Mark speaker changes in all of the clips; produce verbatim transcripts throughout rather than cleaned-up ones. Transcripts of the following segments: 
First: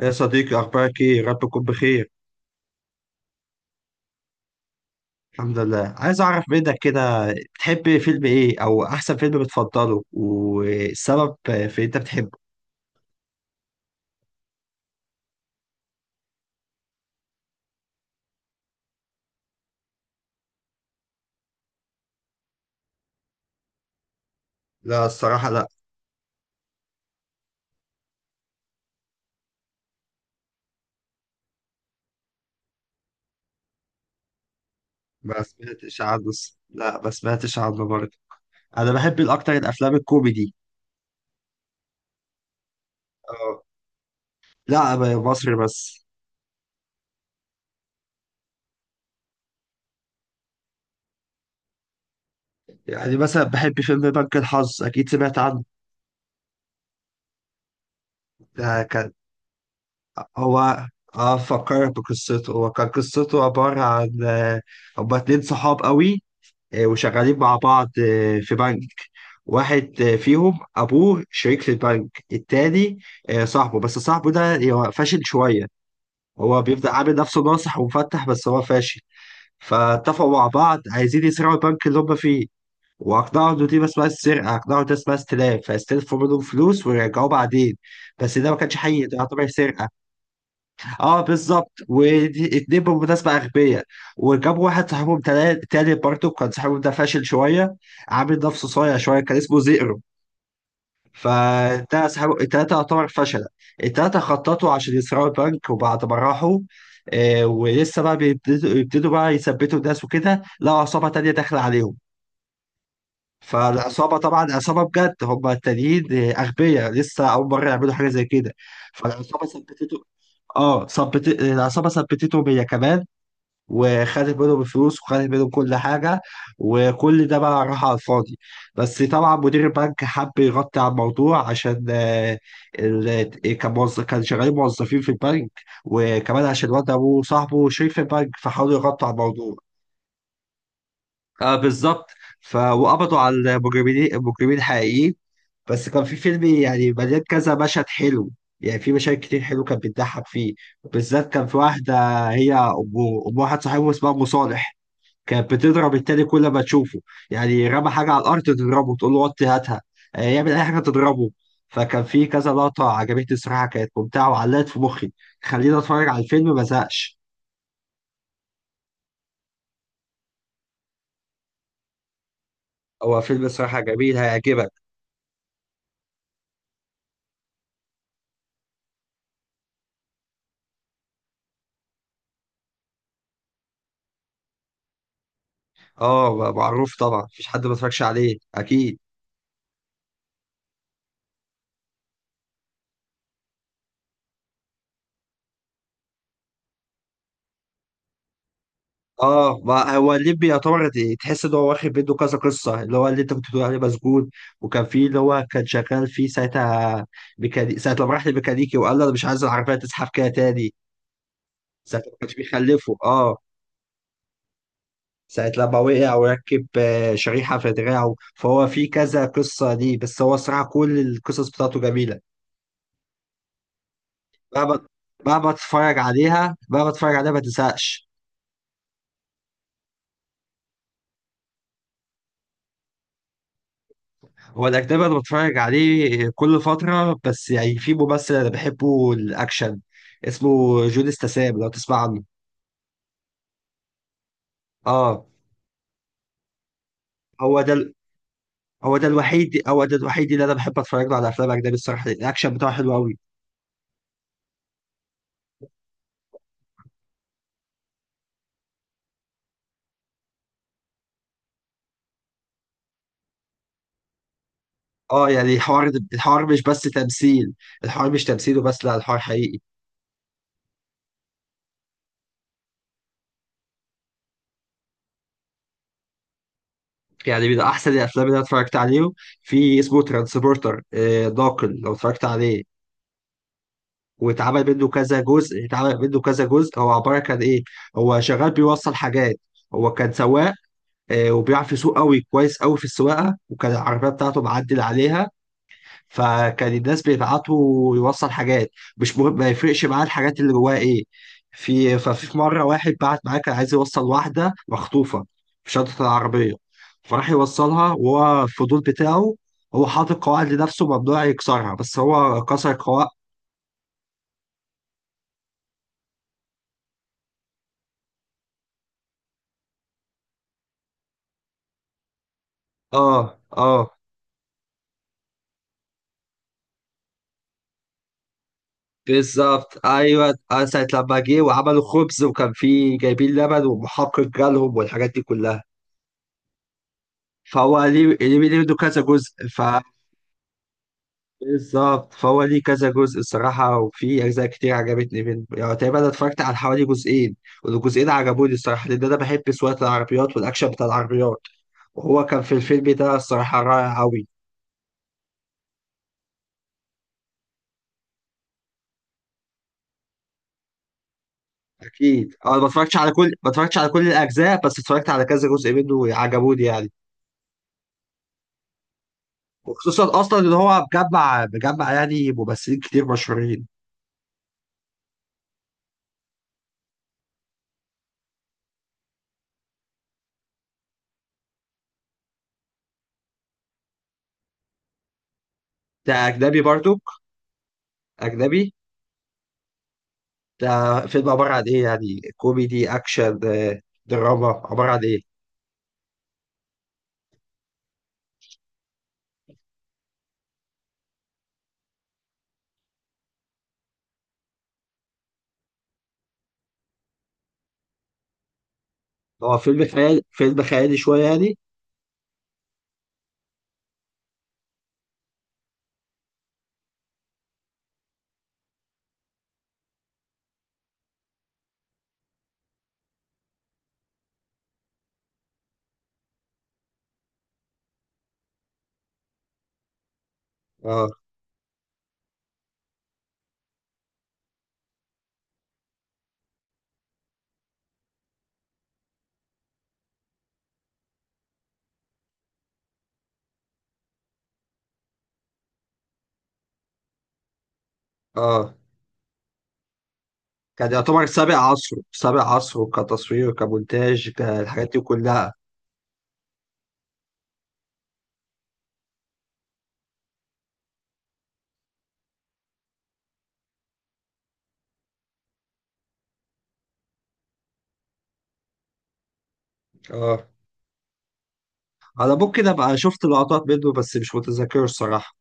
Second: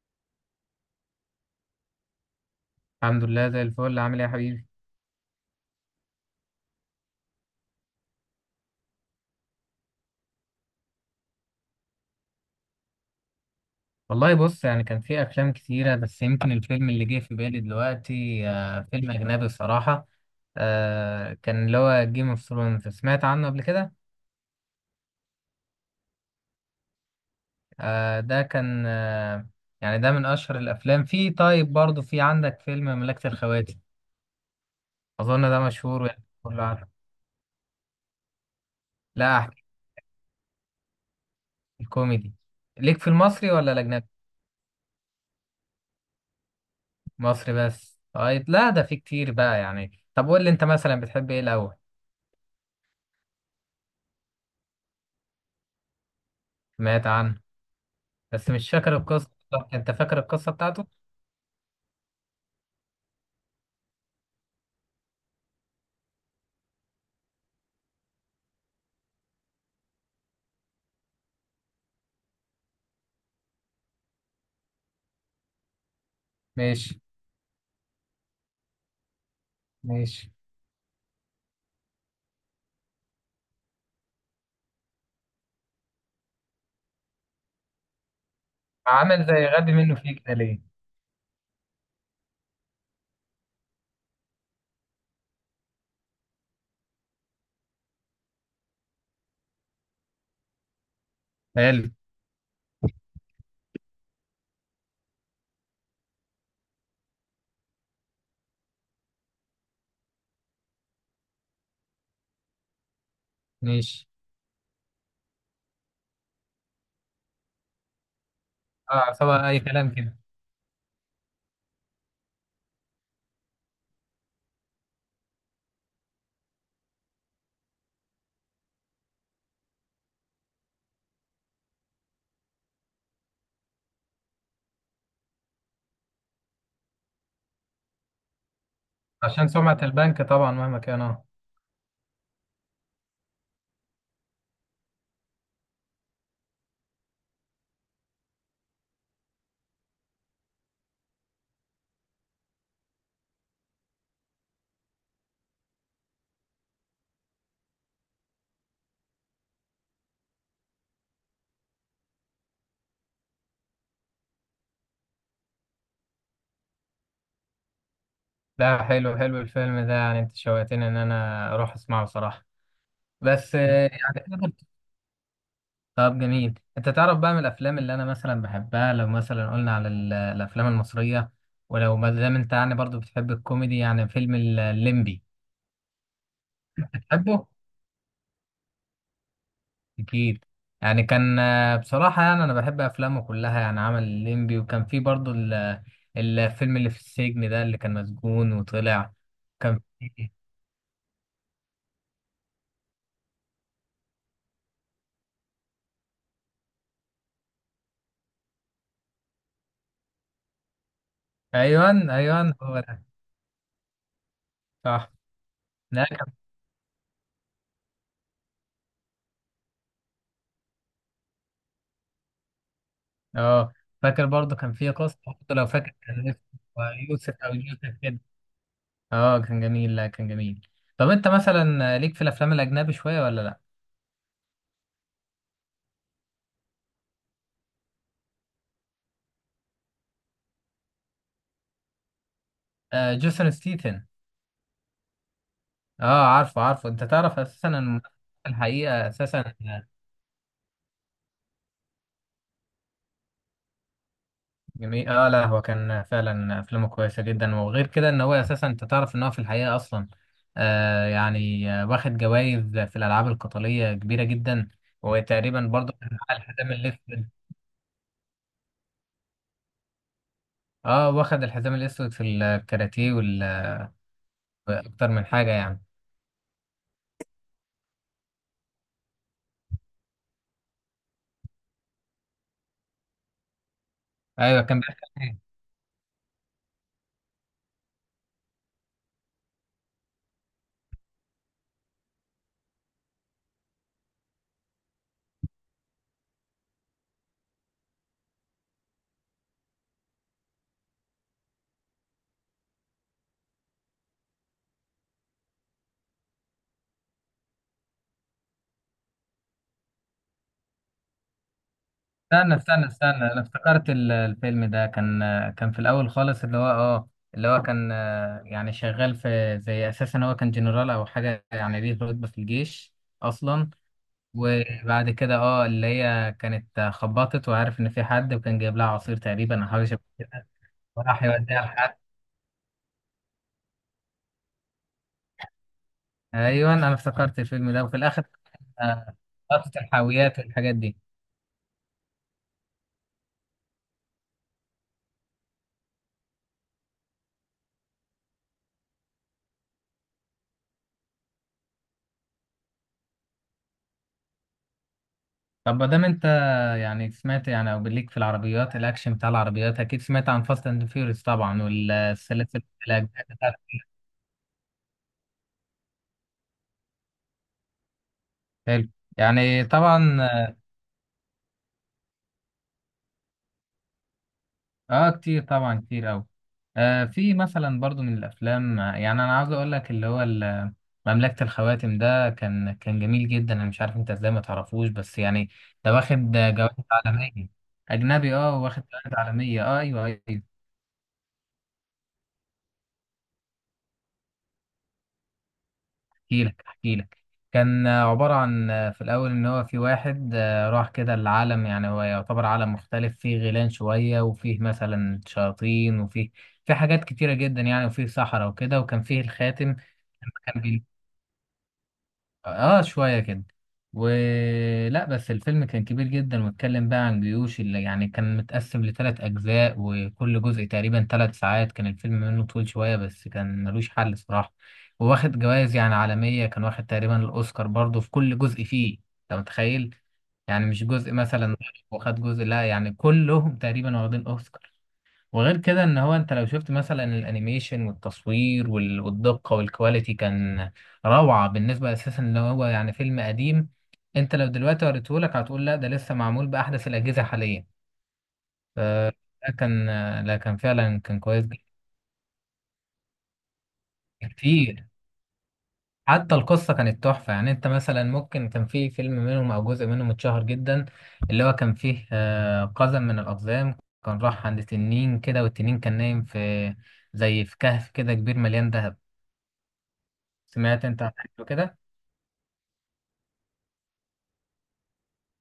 Speaker 1: يا صديقي أخبارك إيه؟ رب تكون بخير.
Speaker 2: الحمد لله، زي الفل. عامل ايه يا حبيبي؟
Speaker 1: الحمد لله. عايز أعرف منك كده، بتحب فيلم إيه أو أحسن فيلم بتفضله والسبب في أنت بتحبه؟
Speaker 2: والله بص، يعني كان في افلام كتيره بس يمكن الفيلم اللي جه في بالي دلوقتي آه فيلم اجنبي الصراحه. آه كان اللي هو جيم اوف ثرونز، سمعت عنه قبل كده؟
Speaker 1: لا الصراحة لا.
Speaker 2: آه، ده كان. آه يعني ده من اشهر الافلام. في طيب، برضه في عندك فيلم مملكه الخواتم؟
Speaker 1: ما
Speaker 2: اظن ده
Speaker 1: سمعتش
Speaker 2: مشهور، يعني
Speaker 1: عنه الص-
Speaker 2: كله عارف.
Speaker 1: لا ما سمعتش عنه برضه. أنا بحب
Speaker 2: لا،
Speaker 1: الأكتر
Speaker 2: احكي.
Speaker 1: الأفلام الكوميدي.
Speaker 2: الكوميدي. ليك في المصري
Speaker 1: اه.
Speaker 2: ولا الاجنبي؟
Speaker 1: لا ب- مصري بس.
Speaker 2: مصري بس. طيب، لا ده في كتير بقى، يعني طب قول لي، انت مثلا بتحب ايه الاول؟
Speaker 1: يعني مثلا بحب فيلم بنك الحظ، أكيد سمعت عنه.
Speaker 2: سمعت عنه. بس مش
Speaker 1: ده
Speaker 2: فاكر
Speaker 1: كان
Speaker 2: القصة بالظبط. انت فاكر القصة
Speaker 1: هو،
Speaker 2: بتاعته؟
Speaker 1: اه فكرت بقصته. هو كان قصته عبارة عن آه، هما اتنين صحاب قوي، آه، وشغالين مع بعض آه، في بنك. واحد آه، فيهم أبوه شريك في البنك التاني، آه، صاحبه. بس صاحبه ده هو فاشل شوية. هو بيبدأ
Speaker 2: ماشي.
Speaker 1: عامل نفسه ناصح ومفتح بس هو فاشل.
Speaker 2: ماشي.
Speaker 1: فاتفقوا مع بعض عايزين يسرقوا البنك اللي هم فيه. وأقنعوا إن دي اسمها السرقة، أقنعوا إن ده اسمها استلاف، فاستلفوا منهم فلوس ويرجعوه بعدين. بس ده ما كانش حقيقي، ده
Speaker 2: عمل زي
Speaker 1: يعتبر
Speaker 2: غبي
Speaker 1: سرقة.
Speaker 2: منه فيه كده ليه؟
Speaker 1: اه بالظبط. ودي اتنين بالمناسبة أغبياء. وجابوا واحد صاحبهم تلا- تالت، برضه كان صاحبهم ده فاشل شوية. عامل نفسه صايع شوية، كان اسمه زئرو.
Speaker 2: حلو.
Speaker 1: فده صاحبه التلاتة يعتبر فشلة. التلاتة خططوا عشان يسرقوا البنك، وبعد ما راحوا آه ولسه بقى بيبتدوا يبتدوا بقى يثبتوا الناس وكده، لقوا عصابة تانية داخلة عليهم.
Speaker 2: ماشي.
Speaker 1: فالعصابة طبعا عصابة بجد، هم التانيين أغبياء لسه أول مرة يعملوا حاجة زي كده.
Speaker 2: اه،
Speaker 1: فالعصابة
Speaker 2: عصابة أي كلام
Speaker 1: ثبتته.
Speaker 2: كده.
Speaker 1: اه ثبت العصابة ثبتتهم هي كمان، وخدت منهم الفلوس وخدت منهم كل حاجة. وكل ده بقى راح على الفاضي. بس طبعا مدير البنك حب يغطي على الموضوع عشان آه، ال- كان موظف، كان شغالين موظفين في البنك، وكمان عشان الواد أبوه صاحبه شريك في البنك، فحاولوا يغطوا على
Speaker 2: عشان
Speaker 1: الموضوع.
Speaker 2: سمعة البنك طبعا، مهما كان. اه
Speaker 1: آه بالظبط. ف وقبضوا على المجرمين المجرمين الحقيقيين. بس كان في فيلم يعني مليان كذا مشهد حلو. يعني في مشاهد كتير حلو كانت بتضحك فيه. بالذات كان في واحدة، هي أم، أم واحد صاحبه اسمها أم صالح، كانت بتضرب التاني كل ما تشوفه. يعني رمى حاجة على الأرض تضربه تقول له وطي هاتها. آه، يعمل أي حاجة تضربه. فكان في كذا لقطة عجبتني الصراحة، كانت ممتعة وعلقت في مخي. خليني أتفرج على الفيلم ما زهقش.
Speaker 2: لا، حلو حلو الفيلم ده، يعني انت شوقتني ان انا اروح اسمعه صراحة.
Speaker 1: هو فيلم
Speaker 2: بس
Speaker 1: صراحة
Speaker 2: آه، يعني
Speaker 1: جميل
Speaker 2: تقدر-
Speaker 1: هيعجبك.
Speaker 2: طب جميل، انت تعرف بقى من الافلام اللي انا مثلا بحبها، لو مثلا قلنا على ال- الافلام المصرية. ولو ما دام انت يعني برضو بتحب الكوميدي، يعني فيلم الليمبي.
Speaker 1: اه معروف طبعا، مفيش
Speaker 2: بتحبه؟
Speaker 1: حد ما اتفرجش عليه أكيد.
Speaker 2: أكيد. يعني كان، آه، بصراحة يعني أنا بحب أفلامه كلها، يعني عمل الليمبي وكان في برضو ال- الفيلم اللي في السجن، ده اللي كان مسجون وطلع.
Speaker 1: اه،
Speaker 2: كان
Speaker 1: ما هو
Speaker 2: في.
Speaker 1: الليمبي يعتبر ت- تحس ان هو واخد منه كذا قصه. اللي هو اللي انت كنت بتقول عليه مسجون، وكان في اللي هو كان شغال فيه ساعتها. ميكاني... ساعه لما راح لميكانيكي وقال له انا مش عايز العربيه تزحف كده تاني. ساعه
Speaker 2: أيوان،
Speaker 1: ما كانش
Speaker 2: أيوان، هو
Speaker 1: بيخلفه
Speaker 2: ده.
Speaker 1: اه.
Speaker 2: صح.
Speaker 1: ساعه لما
Speaker 2: لا،
Speaker 1: وقع
Speaker 2: كان.
Speaker 1: وركب آه، شريحه في دراعه. فهو في كذا قصه دي، بس هو الصراحه كل القصص بتاعته جميله.
Speaker 2: أه. فاكر برضو كان
Speaker 1: مهما
Speaker 2: في قصة
Speaker 1: مهما
Speaker 2: برضو، لو فاكر
Speaker 1: تتفرج
Speaker 2: كان اسمه
Speaker 1: عليها، مهما تتفرج عليها
Speaker 2: يوسف
Speaker 1: ما
Speaker 2: أو يوسف
Speaker 1: تزهقش.
Speaker 2: كده. أه كان جميل، لا كان جميل. طب أنت مثلا آه، ليك في الأفلام الأجنبي شوية ولا لأ؟
Speaker 1: هو الأجنبي أنا بتفرج عليه كل فترة، بس يعني في ممثل أنا بحبه الأكشن، اسمه جون استسام لو تسمع عنه.
Speaker 2: آه، جيسون ستيتن.
Speaker 1: اه.
Speaker 2: أه، عارفه عارفه. أنت تعرف
Speaker 1: هو
Speaker 2: أساسا
Speaker 1: ده ال-
Speaker 2: إن،
Speaker 1: هو ده
Speaker 2: الحقيقة أساسا.
Speaker 1: الوحيد، هو ده الوحيد اللي أنا بحب أتفرج له على أفلام أجنبي الصراحة، الأكشن بتاعه حلو أوي.
Speaker 2: جميل، اه. لا هو كان فعلا افلامه كويسه جدا، وغير كده ان هو اساسا، انت تعرف ان هو في الحقيقه اصلا، آه يعني آه، واخد جوائز في الالعاب القتاليه كبيره جدا.
Speaker 1: اه يعني
Speaker 2: وتقريبا
Speaker 1: الحوار
Speaker 2: برضه كان معاه
Speaker 1: الحوار مش
Speaker 2: الحزام
Speaker 1: بس
Speaker 2: الاسود.
Speaker 1: تمثيل، الحوار مش تمثيل وبس، لا الحوار حقيقي.
Speaker 2: اه، واخد الحزام الاسود في الكاراتيه وال- واكتر من حاجه يعني.
Speaker 1: يعني من أحسن الأفلام اللي أنا اتفرجت عليه، في اسمه ترانسبورتر داكن لو اتفرجت عليه.
Speaker 2: ايوه،
Speaker 1: واتعمل
Speaker 2: كان
Speaker 1: منه
Speaker 2: بيحكي
Speaker 1: كذا
Speaker 2: عن إيه؟
Speaker 1: جزء، اتعمل منه كذا جزء هو عباره كان ايه. هو شغال بيوصل حاجات، هو كان سواق، آه، وبيعرف يسوق قوي، كويس قوي في السواقه، وكان العربيه بتاعته معدل عليها. فكان الناس بيبعتوا يوصل حاجات، مش مهم ما يفرقش معاه الحاجات اللي جواها ايه. في ففي في مره واحد بعت معاه كان عايز يوصل واحده مخطوفه في شنطه العربيه. فراح يوصلها وهو الفضول بتاعه، هو حاطط قواعد لنفسه ممنوع يكسرها بس هو
Speaker 2: استنى،
Speaker 1: كسر
Speaker 2: استنى،
Speaker 1: قواعد.
Speaker 2: استنى. انا افتكرت ال- الفيلم ده كان، آه، كان في الاول خالص، اللي هو اه اللي هو كان، آه، يعني شغال في زي، اساسا هو كان جنرال او حاجه، يعني ليه رتبه في الجيش
Speaker 1: اه
Speaker 2: اصلا.
Speaker 1: اه
Speaker 2: وبعد كده اه اللي هي كانت خبطت، وعارف ان في حد، وكان جايب لها عصير تقريبا او حاجه
Speaker 1: بالظبط
Speaker 2: شبه
Speaker 1: ايوه.
Speaker 2: كده.
Speaker 1: آه، ساعه لما
Speaker 2: وراح
Speaker 1: جه
Speaker 2: يوديها
Speaker 1: وعملوا
Speaker 2: لحد.
Speaker 1: خبز وكان فيه جايبين لبن ومحقق جالهم والحاجات دي كلها.
Speaker 2: ايوه، انا افتكرت الفيلم
Speaker 1: فهو
Speaker 2: ده. وفي
Speaker 1: ليه
Speaker 2: الاخر،
Speaker 1: ليه منه كذا
Speaker 2: آه،
Speaker 1: جزء، ف
Speaker 2: لقطه الحاويات والحاجات دي.
Speaker 1: بالظبط، فهو ليه كذا جزء الصراحه، وفي اجزاء كتير عجبتني منه. يعني تقريبا انا اتفرجت على حوالي جزئين، والجزئين عجبوني الصراحه، لان انا بحب سواقه العربيات والاكشن بتاع العربيات. وهو كان في الفيلم ده الصراحه رائع قوي.
Speaker 2: طب ما دام انت، يعني سمعت يعني، او ليك في العربيات الاكشن بتاع العربيات، اكيد سمعت عن فاست اند فيوريوس طبعا
Speaker 1: اكيد. آه، انا
Speaker 2: والسلاسل.
Speaker 1: ما اتفرجتش على
Speaker 2: الأجزاء
Speaker 1: كل ما
Speaker 2: بتاعته.
Speaker 1: اتفرجتش على كل الاجزاء بس اتفرجت على كذا جزء منه عجبوني يعني.
Speaker 2: حلو. يعني
Speaker 1: وخصوصا
Speaker 2: طبعا.
Speaker 1: اصلا ان هو مجمع مجمع يعني ممثلين كتير مشهورين.
Speaker 2: اه، كتير طبعا، كتير قوي. آه في مثلا برضو من الافلام، آه، يعني انا عاوز اقول لك اللي هو ال- مملكة الخواتم، ده كان كان جميل جدا، انا مش عارف انت ازاي ما تعرفوش، بس يعني ده
Speaker 1: ده
Speaker 2: واخد
Speaker 1: اجنبي
Speaker 2: جوائز
Speaker 1: برضو.
Speaker 2: عالمية. اجنبي، اه،
Speaker 1: اجنبي.
Speaker 2: واخد جوائز عالمية. اه، ايوه، ايوه.
Speaker 1: ده فيلم عباره عن ايه؟ يعني كوميدي اكشن آه، دراما، عباره عن ايه.
Speaker 2: احكي لك، احكي لك. كان، آه، عبارة عن، آه، في الاول ان هو في واحد، آه، راح كده العالم، يعني هو يعتبر عالم مختلف، فيه غيلان شوية، وفيه مثلا شياطين، وفيه في حاجات كتيرة جدا، يعني وفيه صحراء وكده، وكان فيه
Speaker 1: هو
Speaker 2: الخاتم.
Speaker 1: فيلم خيالي
Speaker 2: كان
Speaker 1: فيلم
Speaker 2: كبير.
Speaker 1: خيالي شويه يعني.
Speaker 2: اه شوية كده. ولا بس الفيلم كان كبير جدا، واتكلم بقى عن جيوش، اللي يعني كان متقسم لثلاث أجزاء، وكل جزء تقريبا ثلاث ساعات، كان الفيلم منه طويل شوية بس كان ملوش حل صراحة. وواخد جوائز يعني عالمية، كان واخد تقريبا الأوسكار برضه في كل جزء فيه. أنت متخيل؟ يعني مش جزء
Speaker 1: اه
Speaker 2: مثلا. واخد جزء، لا يعني كلهم تقريبا واخدين أوسكار. وغير كده ان هو، انت لو شفت مثلا الانيميشن والتصوير وال- والدقة والكواليتي، كان روعة. بالنسبة اساسا ان هو يعني فيلم قديم، انت لو دلوقتي وريتهولك هتقول لا ده لسه معمول بأحدث الأجهزة حاليا.
Speaker 1: اه
Speaker 2: فده كان، لا كان
Speaker 1: كان
Speaker 2: فعلا كان
Speaker 1: يعتبر
Speaker 2: كويس
Speaker 1: سابق
Speaker 2: جدا.
Speaker 1: عصره سابق عصره، كتصوير كمونتاج
Speaker 2: كتير.
Speaker 1: كالحاجات دي كلها.
Speaker 2: حتى القصة كانت تحفة، يعني انت مثلا ممكن كان في فيلم منهم او جزء منهم اتشهر جدا، اللي هو كان فيه، آه، قزم من الأقزام، كان راح عند تنين كده، والتنين كان نايم في زي في كهف كده كبير مليان دهب.
Speaker 1: اه
Speaker 2: سمعت انت عن حاجه كده؟
Speaker 1: انا ممكن ابقى شفت لقطات منه بس مش متذكره الصراحه.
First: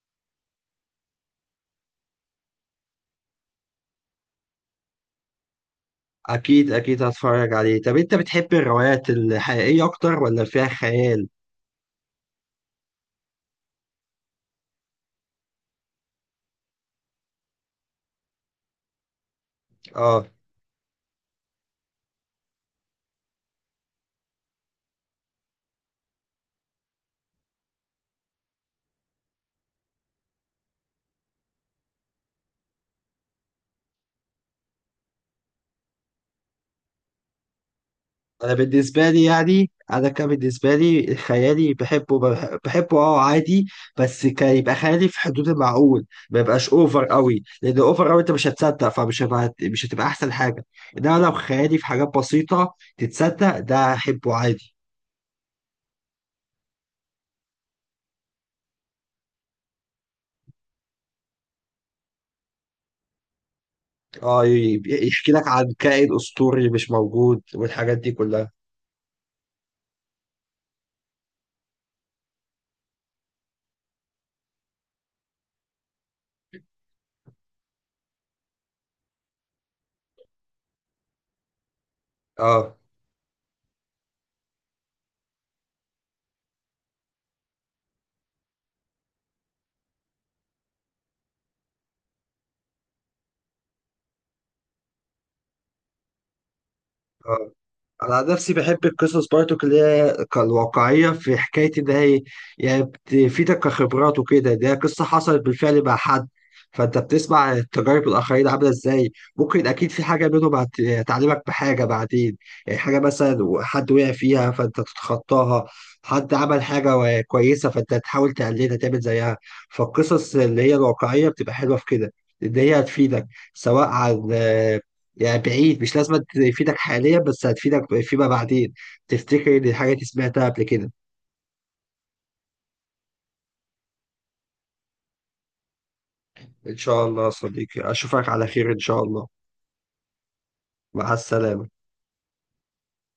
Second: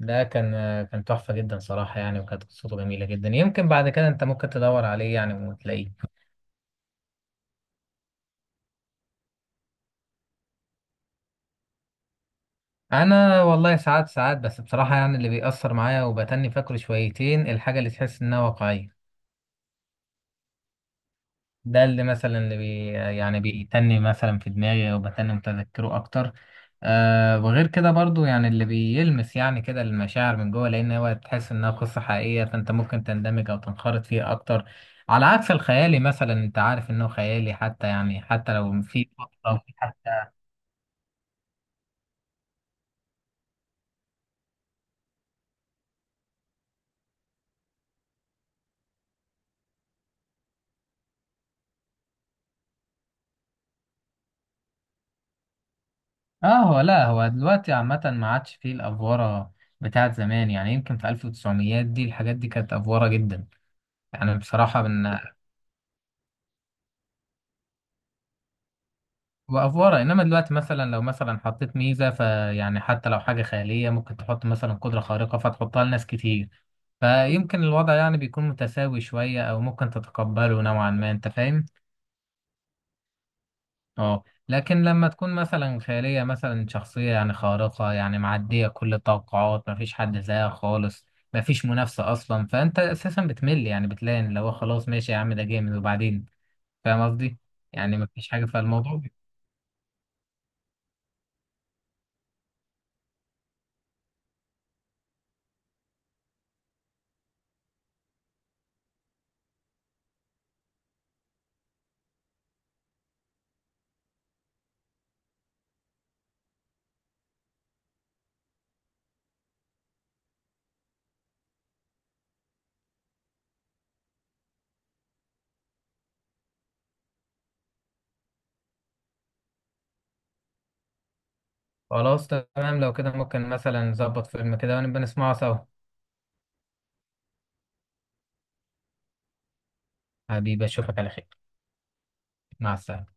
Speaker 2: ده كان، كان تحفه جدا صراحه، يعني وكانت قصته جميله جدا، يمكن بعد كده انت ممكن تدور عليه يعني وتلاقيه.
Speaker 1: اكيد اكيد هتفرج عليه. طب انت بتحب الروايات الحقيقيه اكتر ولا فيها خيال؟
Speaker 2: انا والله ساعات ساعات، بس بصراحه يعني اللي بيأثر معايا وبتني فاكره شويتين الحاجه اللي تحس انها واقعيه.
Speaker 1: اه،
Speaker 2: ده اللي مثلا، اللي بي يعني بيتني مثلا في دماغي، وبتني متذكره اكتر. آه وغير كده برضو، يعني اللي بيلمس يعني كده المشاعر من جوه، لان هو تحس انها قصة حقيقية فانت ممكن تندمج او تنخرط فيها اكتر. على عكس الخيالي مثلا، انت عارف انه خيالي، حتى يعني
Speaker 1: انا
Speaker 2: حتى لو
Speaker 1: بالنسبه
Speaker 2: في
Speaker 1: لي
Speaker 2: قصة او
Speaker 1: يعني،
Speaker 2: في
Speaker 1: انا كان
Speaker 2: حتى.
Speaker 1: بالنسبه لي خيالي بحبه، بح- بحبه اه عادي. بس كان يبقى خيالي في حدود المعقول ما يبقاش اوفر قوي، لان اوفر قوي انت مش هتصدق، فمش هبقى مش هتبقى احسن حاجه. انما لو خيالي في حاجات بسيطه تتصدق ده احبه عادي.
Speaker 2: اه. هو لا، هو دلوقتي عامة ما عادش فيه الافوارة بتاعت زمان، يعني يمكن في ألف وتسعمية دي الحاجات دي كانت افوارة جدا. يعني
Speaker 1: اه،
Speaker 2: بصراحة
Speaker 1: ي-
Speaker 2: من،
Speaker 1: يحكي لك عن كائن اسطوري مش موجود والحاجات دي كلها.
Speaker 2: وافوره. انما دلوقتي مثلا لو مثلا حطيت ميزه، فيعني حتى لو حاجه خياليه ممكن تحط مثلا قدره خارقه فتحطها لناس كتير، فيمكن الوضع يعني بيكون متساوي شويه، او ممكن تتقبله نوعا ما، انت فاهم؟
Speaker 1: اه
Speaker 2: اه. لكن لما تكون مثلا خياليه، مثلا شخصيه يعني خارقه يعني معديه كل التوقعات، مفيش حد زيها خالص، مفيش منافسه اصلا، فانت اساسا بتمل، يعني بتلاقي ان لو خلاص ماشي يا عم ده جامد وبعدين، فاهم قصدي؟
Speaker 1: آه.
Speaker 2: يعني
Speaker 1: انا عن
Speaker 2: مفيش حاجه
Speaker 1: نفسي بحب
Speaker 2: فالموضوع.
Speaker 1: القصص برضو اللي هي الواقعيه، في حكايه ان هي يعني بتفيدك كخبرات وكده، ده قصه حصلت بالفعل مع حد، فانت بتسمع تجارب الاخرين عامله ازاي، ممكن اكيد في حاجه منهم هت- هتعلمك بحاجه بعدين. يعني حاجه مثلا حد وقع فيها فانت تتخطاها، حد عمل حاجه و- كويسه فانت تحاول تقلدها تعمل زيها. فالقصص اللي هي الواقعيه بتبقى حلوه في كده، ان هي هتفيدك، سواء عن، يعني بعيد مش لازم تفيدك حاليا بس هتفيدك فيما بعدين، تفتكر ان الحاجة دي سمعتها قبل كده.
Speaker 2: خلاص تمام، لو كده ممكن مثلا نظبط فيلم كده ونبقى نسمعه سوا.
Speaker 1: ان شاء الله يا صديقي، اشوفك على خير ان شاء الله.
Speaker 2: حبيبي، اشوفك على
Speaker 1: مع
Speaker 2: خير.
Speaker 1: السلامة.
Speaker 2: مع السلامة.